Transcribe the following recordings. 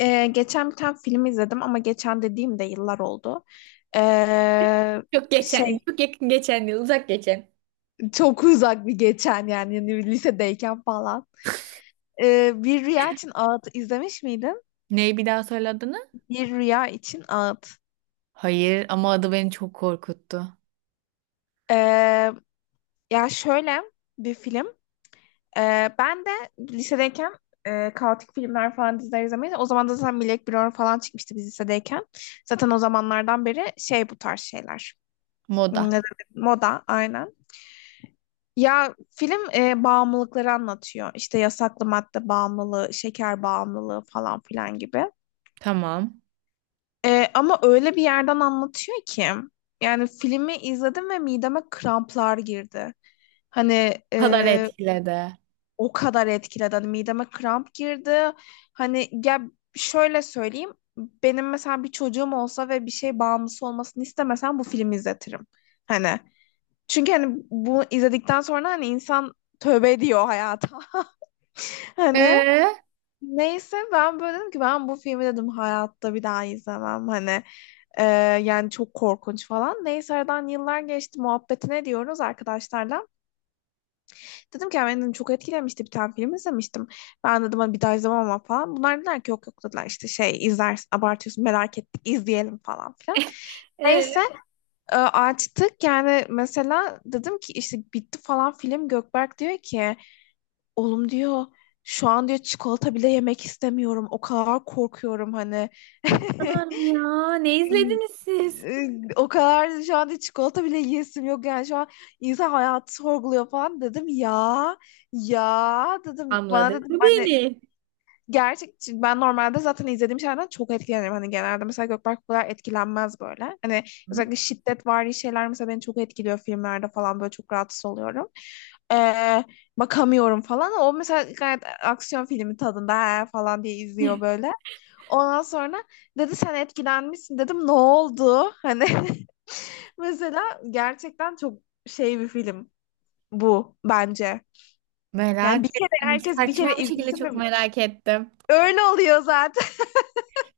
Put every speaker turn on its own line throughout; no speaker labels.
Geçen bir tane film izledim ama geçen dediğim de yıllar oldu. Ee,
Çok geçen,
şey
çok yakın geçen yıl, uzak geçen.
Çok uzak bir geçen yani, lisedeyken falan. Bir Rüya için Ağıt izlemiş miydin?
Neyi bir daha söyle adını?
Bir Rüya için Ağıt.
Hayır ama adı beni çok korkuttu.
Ee, Ya şöyle bir film. Ben de lisedeyken kaotik filmler falan diziler izlemeyi. O zaman da zaten Black Mirror falan çıkmıştı biz lisedeyken. Zaten o zamanlardan beri şey bu tarz şeyler.
Moda.
Hmm, ne dedim? Moda aynen. Ya film bağımlılıkları anlatıyor. İşte yasaklı madde bağımlılığı, şeker bağımlılığı falan filan gibi.
Tamam.
Ama öyle bir yerden anlatıyor ki yani filmi izledim ve mideme kramplar girdi. Hani
O kadar
e,
etkiledi.
o kadar etkiledi. Hani mideme kramp girdi. Hani ya şöyle söyleyeyim. Benim mesela bir çocuğum olsa ve bir şey bağımlısı olmasını istemesem bu filmi izletirim. Hani çünkü hani bunu izledikten sonra hani insan tövbe ediyor hayata. Hani
Ee?
neyse ben böyle dedim ki ben bu filmi dedim hayatta bir daha izlemem hani e, yani çok korkunç falan. Neyse aradan yıllar geçti muhabbetine diyoruz arkadaşlarla. Dedim ki "Ya beni dedim, çok etkilemişti bir tane film izlemiştim. Ben dedim hani bir daha izlemem ama falan." Bunlar dediler ki yok yok dediler işte şey izlersin abartıyorsun merak ettik izleyelim falan filan.
Ee,
Neyse açtık yani mesela dedim ki işte bitti falan film. Gökberk diyor ki "Oğlum diyor şu an diyor çikolata bile yemek istemiyorum. O kadar korkuyorum hani."
o kadar mı ya? Ne izlediniz siz?
Ee, O kadar şu an diyor, çikolata bile yiyesim yok yani şu an insan hayatı sorguluyor falan dedim ya. Ya dedim bana
Anladı
dedim
beni.
gerçek, ben normalde zaten izlediğim şeylerden çok etkilenirim. Hani genelde mesela Gökberk bu kadar etkilenmez böyle. Hani
Hı?
özellikle şiddetvari şeyler mesela beni çok etkiliyor filmlerde falan böyle çok rahatsız oluyorum. Ee, Bakamıyorum falan. O mesela gayet aksiyon filmi tadında "He" falan diye izliyor böyle. Ondan sonra dedi sen etkilenmişsin, dedim ne oldu? Hani mesela gerçekten çok şey bir film bu bence. Yani
Merak
bir kere
ettim.
herkes bir
Saçma
kere
bir şekilde
izlesin.
çok
Ve-
merak ettim.
Öyle oluyor zaten.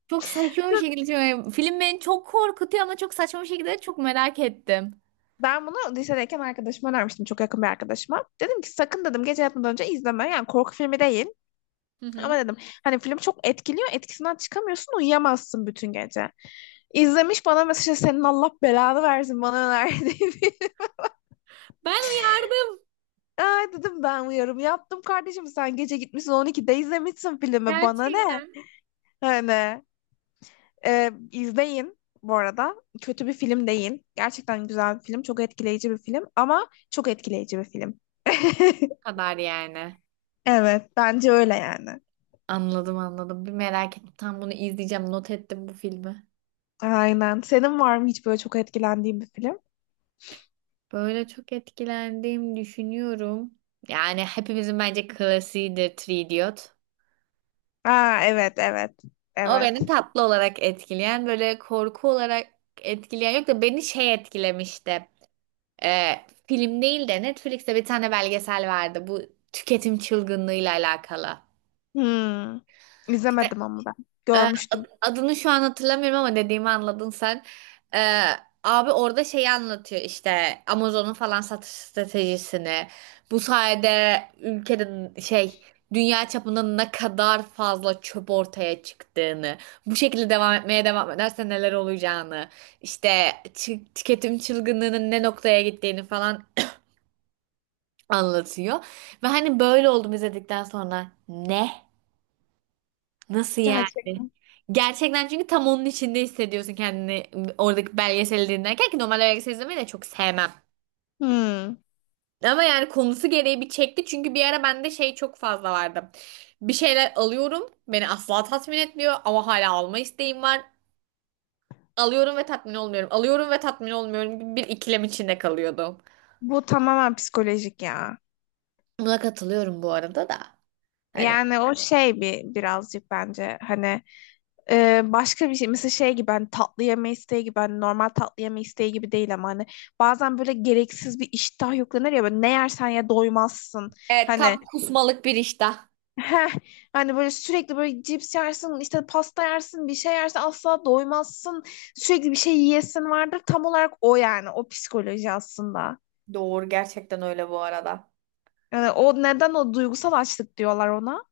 Çok saçma bir şekilde Film beni çok korkutuyor ama çok saçma bir şekilde çok merak ettim.
Ben bunu lisedeyken arkadaşıma önermiştim. Çok yakın bir arkadaşıma. Dedim ki sakın dedim gece yatmadan önce izleme. Yani korku filmi değil.
Hı hı.
Ama dedim hani film çok etkiliyor. Etkisinden çıkamıyorsun. Uyuyamazsın bütün gece. İzlemiş bana mesaj, senin Allah belanı versin bana önerdiği.
Ben uyardım.
Ay dedim ben uyarım yaptım kardeşim. Sen gece gitmişsin 12'de izlemişsin filmi. Bana ne?
Gerçekten.
Hani izleyin bu arada. Kötü bir film değil. Gerçekten güzel bir film. Çok etkileyici bir film. Ama çok etkileyici bir film.
Bu kadar yani.
Evet, bence öyle yani.
Anladım anladım. Bir merak ettim. Tam bunu izleyeceğim. Not ettim bu filmi.
Aynen. Senin var mı hiç böyle çok etkilendiğin bir film?
Böyle çok etkilendiğimi düşünüyorum. Yani hepimizin bence klasiğidir Three Idiot.
Aa, evet, evet,
O
evet.
beni tatlı olarak etkileyen, böyle korku olarak etkileyen yok da beni şey etkilemişti. Ee, film değil de Netflix'te bir tane belgesel vardı. Bu tüketim çılgınlığıyla alakalı.
Hmm.
İşte
İzlemedim ama ben. Görmüştüm.
adını şu an hatırlamıyorum ama dediğimi anladın sen. Ee, abi orada şeyi anlatıyor işte Amazon'un falan satış stratejisini. Bu sayede ülkede şey dünya çapında ne kadar fazla çöp ortaya çıktığını, bu şekilde devam etmeye devam ederse neler olacağını, işte tüketim çılgınlığının ne noktaya gittiğini falan anlatıyor. Ve hani böyle oldum izledikten sonra ne? Nasıl yani?
Gerçekten.
Gerçekten çünkü tam onun içinde hissediyorsun kendini oradaki belgeseli dinlerken ki normal belgesel izlemeyi de çok sevmem.
Hmm.
Ama yani konusu gereği bir çekti çünkü bir ara bende şey çok fazla vardı. Bir şeyler alıyorum beni asla tatmin etmiyor ama hala alma isteğim var. Alıyorum ve tatmin olmuyorum. Alıyorum ve tatmin olmuyorum gibi bir ikilem içinde kalıyordum.
Bu tamamen psikolojik ya.
Buna katılıyorum bu arada da. Hani
Yani o şey bir birazcık bence hani başka bir şey mesela şey gibi hani tatlı yeme isteği gibi hani normal tatlı yeme isteği gibi değil ama hani bazen böyle gereksiz bir iştah yüklenir ya böyle ne yersen ya doymazsın
evet
hani
tam kusmalık bir iştah.
heh, hani böyle sürekli böyle cips yersin işte pasta yersin bir şey yersin asla doymazsın sürekli bir şey yiyesin vardır tam olarak o yani o psikoloji aslında
Doğru gerçekten öyle bu arada.
yani o neden o duygusal açlık diyorlar ona,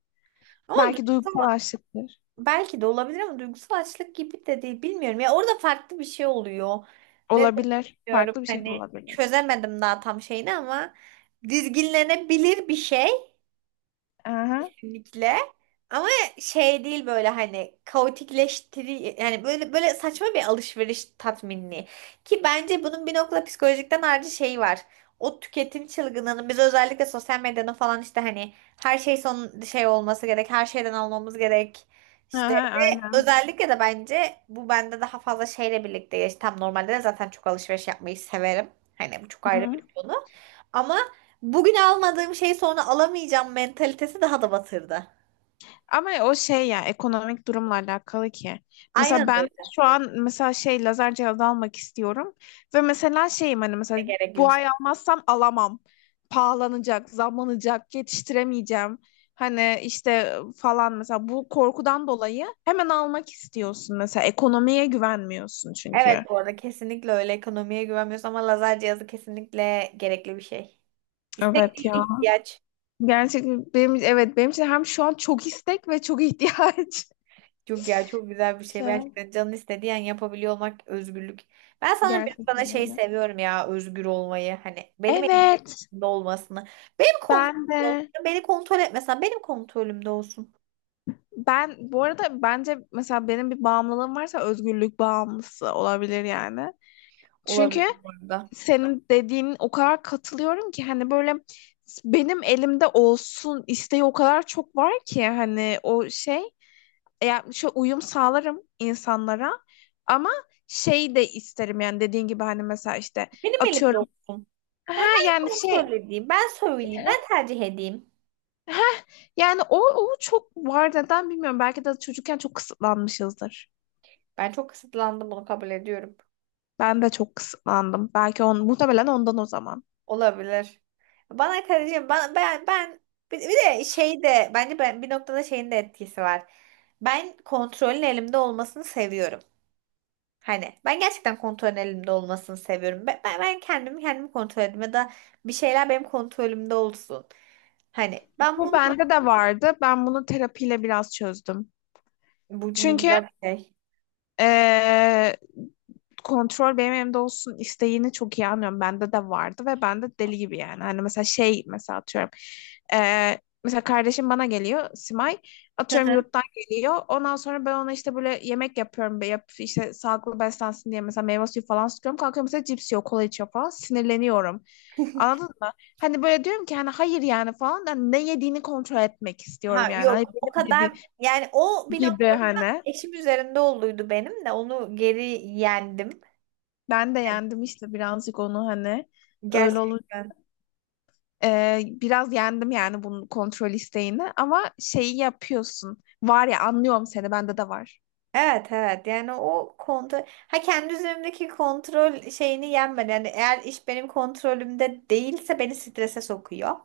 Ama
belki duygusal
duygusal
açlıktır.
Belki de olabilir ama duygusal açlık gibi de değil. Bilmiyorum ya orada farklı bir şey oluyor. Ne de
Olabilir.
bilmiyorum
Farklı bir şey de
hani
olabilir.
çözemedim daha tam şeyini ama dizginlenebilir bir şey.
Aha.
Kesinlikle. Ama şey değil böyle hani kaotikleştiri yani böyle böyle saçma bir alışveriş tatminliği. Ki bence bunun bir noktada psikolojikten ayrıca şeyi var. O tüketim çılgınlığının biz özellikle sosyal medyada falan işte hani her şey son şey olması gerek, her şeyden almamız gerek. İşte
Aha,
ve
aynen.
özellikle de bence bu bende daha fazla şeyle birlikte Tam normalde de zaten çok alışveriş yapmayı severim. Hani bu çok ayrı bir
Hı.
konu. Ama bugün almadığım şeyi sonra alamayacağım mentalitesi daha da batırdı.
Ama o şey ya ekonomik durumla alakalı ki. Mesela
Aynen öyle.
ben şu an mesela şey lazer cihazı almak istiyorum ve mesela şeyim hani mesela
Gerekli bir
bu
şey.
ay almazsam alamam. Pahalanacak, zamlanacak, yetiştiremeyeceğim. Hani işte falan mesela bu korkudan dolayı hemen almak istiyorsun mesela ekonomiye güvenmiyorsun çünkü.
Evet bu arada kesinlikle öyle ekonomiye güvenmiyoruz ama lazer cihazı kesinlikle gerekli bir şey. İstek
Evet
değil
ya.
ihtiyaç.
Gerçekten benim evet benim için hem şu an çok istek ve çok ihtiyaç.
Çok ya çok güzel bir şey.
Şu an
Gerçekten canın istediği an yapabiliyor olmak özgürlük. Ben sana bir bana
gerçekten
şey
öyle.
seviyorum ya özgür olmayı. Hani benim
Evet,
elimde olmasını. Benim
ben
kontrolümde olsun.
de,
Beni kontrol etmesen benim kontrolümde olsun.
ben bu arada bence mesela benim bir bağımlılığım varsa özgürlük bağımlısı olabilir yani. Çünkü
Olabilir bu arada.
senin dediğin o kadar katılıyorum ki hani böyle benim elimde olsun isteği o kadar çok var ki hani o şey yani şu uyum sağlarım insanlara ama şey de isterim yani dediğin gibi hani mesela işte
Benim elimde
atıyorum
olsun.
ha
Hani ben
yani
sana
şey
söyleyeyim. Ben söyleyeyim. Ben tercih edeyim.
ha yani o, o çok var neden bilmiyorum belki de çocukken çok kısıtlanmışızdır.
Ben çok kısıtlandım bunu kabul ediyorum.
Ben de çok kısıtlandım. Belki on, muhtemelen ondan o zaman.
Olabilir. Bana karıcığım ben bir de şey de bence ben bir noktada şeyin de etkisi var. Ben kontrolün elimde olmasını seviyorum. Hani ben gerçekten kontrolün elimde olmasını seviyorum. Ben kendimi kontrol edeyim ya da bir şeyler benim kontrolümde olsun. Hani ben
Bu
bunu
bende de vardı. Ben bunu terapiyle biraz çözdüm.
bu
Çünkü
güzel bir şey.
Ee, kontrol benim elimde olsun isteğini çok iyi anlıyorum. Bende de vardı ve ben de deli gibi yani. Hani mesela şey mesela atıyorum. Mesela kardeşim bana geliyor Simay. Atıyorum yurttan geliyor. Ondan sonra ben ona işte böyle yemek yapıyorum. Be- Yap, işte sağlıklı beslensin diye mesela meyve suyu falan sıkıyorum. Kalkıyor mesela cips yiyor, kola içiyor falan. Sinirleniyorum. Anladın mı? Hani böyle diyorum ki hani hayır yani falan. Da ne yediğini kontrol etmek istiyorum
Ha
yani. Hani
yok o
benim dediğim
kadar yani o bir
gibi
noktada
hani.
eşim üzerinde olduydu benim de onu geri yendim.
Ben de
Yani
yendim işte birazcık onu hani öyle olur.
gerçekten.
Biraz yendim yani bunun kontrol isteğini ama şeyi yapıyorsun. Var ya anlıyorum seni bende de var.
Evet evet yani o kontrol ha kendi üzerimdeki kontrol şeyini yenmedi. Yani eğer iş benim kontrolümde değilse beni strese sokuyor.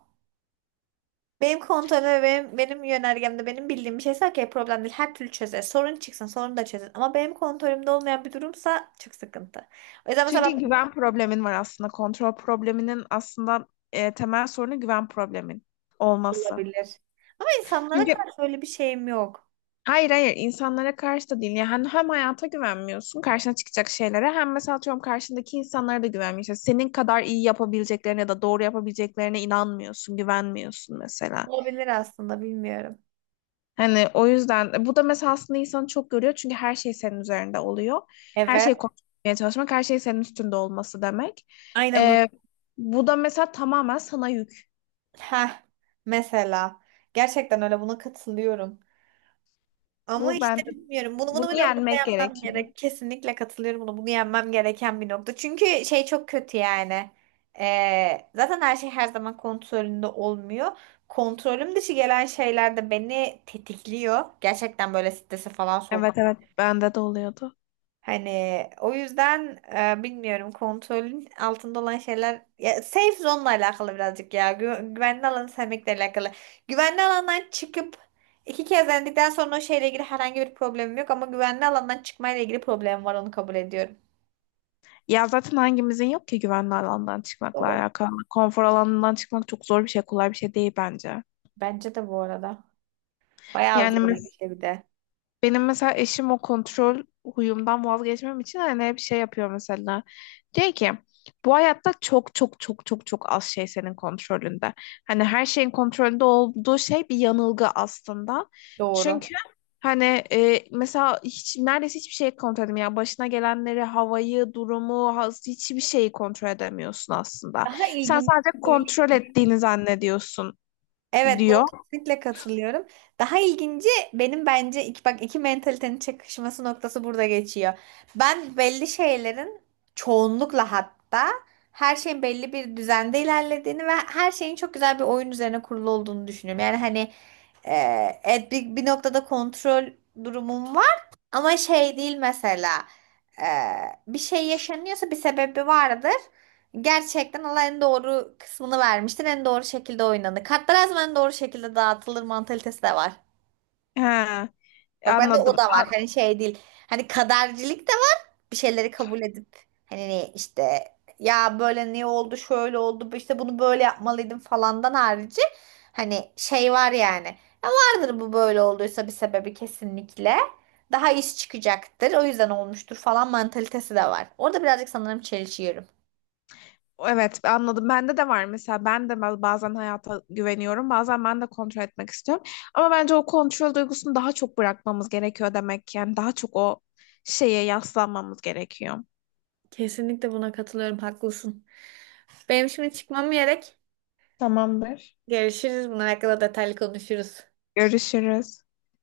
Benim kontrolüm ve benim yönergemde benim bildiğim bir şeyse okey problem değil. Her türlü çözer. Sorun çıksın sorun da çözer. Ama benim kontrolümde olmayan bir durumsa çok sıkıntı. O yüzden
Çünkü
mesela
güven problemin var aslında. Kontrol probleminin aslında temel sorunu güven problemin
ben
olması.
olabilir. Ama insanlara
Çünkü
karşı öyle bir şeyim yok.
hayır hayır insanlara karşı da değil. Yani hem hayata güvenmiyorsun karşına çıkacak şeylere hem mesela atıyorum karşındaki insanlara da güvenmiyorsun. Senin kadar iyi yapabileceklerine ya da doğru yapabileceklerine inanmıyorsun, güvenmiyorsun mesela.
Olabilir aslında bilmiyorum.
Hani o yüzden bu da mesela aslında insanı çok görüyor çünkü her şey senin üzerinde oluyor. Her
Evet.
şeyi konuşmaya çalışmak, her şey senin üstünde olması demek.
Aynen Nur.
Ee, Bu da mesela tamamen sana yük.
Heh. Mesela. Gerçekten öyle buna katılıyorum. Ama
Bu
işte
ben
bilmiyorum. Bunu
bunu
bunu bir noktada
yenmek
yapmam
gerekiyor.
gerek. Kesinlikle katılıyorum bunu. Bunu yenmem gereken bir nokta. Çünkü şey çok kötü yani. Zaten her şey her zaman kontrolünde olmuyor. Kontrolüm dışı gelen şeyler de beni tetikliyor. Gerçekten böyle strese falan
Evet
sokuyor.
evet bende de oluyordu.
Hani o yüzden bilmiyorum kontrolün altında olan şeyler ya safe zone'la alakalı birazcık ya güvenli alanı sevmekle alakalı. Güvenli alandan çıkıp iki kez denedikten sonra o şeyle ilgili herhangi bir problemim yok ama güvenli alandan çıkmayla ilgili problemim var onu kabul ediyorum.
Ya zaten hangimizin yok ki güvenli alandan çıkmakla
Doğru.
alakalı. Konfor alanından çıkmak çok zor bir şey, kolay bir şey değil bence.
Bence de bu arada. Bayağı
Yani
zor bir
mes-
şey bir de.
Benim mesela eşim o kontrol huyumdan vazgeçmem için hani hep şey yapıyor mesela. Diyor ki bu hayatta çok çok çok çok çok az şey senin kontrolünde. Hani her şeyin kontrolünde olduğu şey bir yanılgı aslında.
Doğru.
Çünkü hani mesela hiç neredeyse hiçbir şey kontrol edemiyorsun. Yani başına gelenleri, havayı, durumu, ha- hiçbir şeyi kontrol edemiyorsun aslında.
Daha
Sen
ilginç
sadece kontrol ettiğini zannediyorsun
Evet, buna
diyor.
kesinlikle katılıyorum. Daha ilginci benim bence iki, bak iki mentalitenin çakışması noktası burada geçiyor. Ben belli şeylerin çoğunlukla hatta her şeyin belli bir düzende ilerlediğini ve her şeyin çok güzel bir oyun üzerine kurulu olduğunu düşünüyorum. Yani hani e, evet, bir noktada kontrol durumum var ama şey değil mesela e, bir şey yaşanıyorsa bir sebebi vardır gerçekten Allah en doğru kısmını vermiştir. En doğru şekilde oynanır. Kartlar her zaman en doğru şekilde dağıtılır mantalitesi de var.
He,
Bak bende o
anladım.
da var. Hani şey değil. Hani kadercilik de var. Bir şeyleri kabul edip hani ne işte ya böyle niye oldu şöyle oldu işte bunu böyle yapmalıydım falandan harici hani şey var yani. Ya vardır bu böyle olduysa bir sebebi kesinlikle. Daha iş çıkacaktır. O yüzden olmuştur falan mantalitesi de var. Orada birazcık sanırım çelişiyorum.
Evet anladım. Bende de var mesela. Ben de ba- bazen hayata güveniyorum. Bazen ben de kontrol etmek istiyorum. Ama bence o kontrol duygusunu daha çok bırakmamız gerekiyor demek ki. Yani daha çok o şeye yaslanmamız gerekiyor.
Kesinlikle buna katılıyorum. Haklısın. Benim şimdi çıkmam gerek.
Tamamdır.
Görüşürüz. Bunlar hakkında detaylı konuşuruz.
Görüşürüz.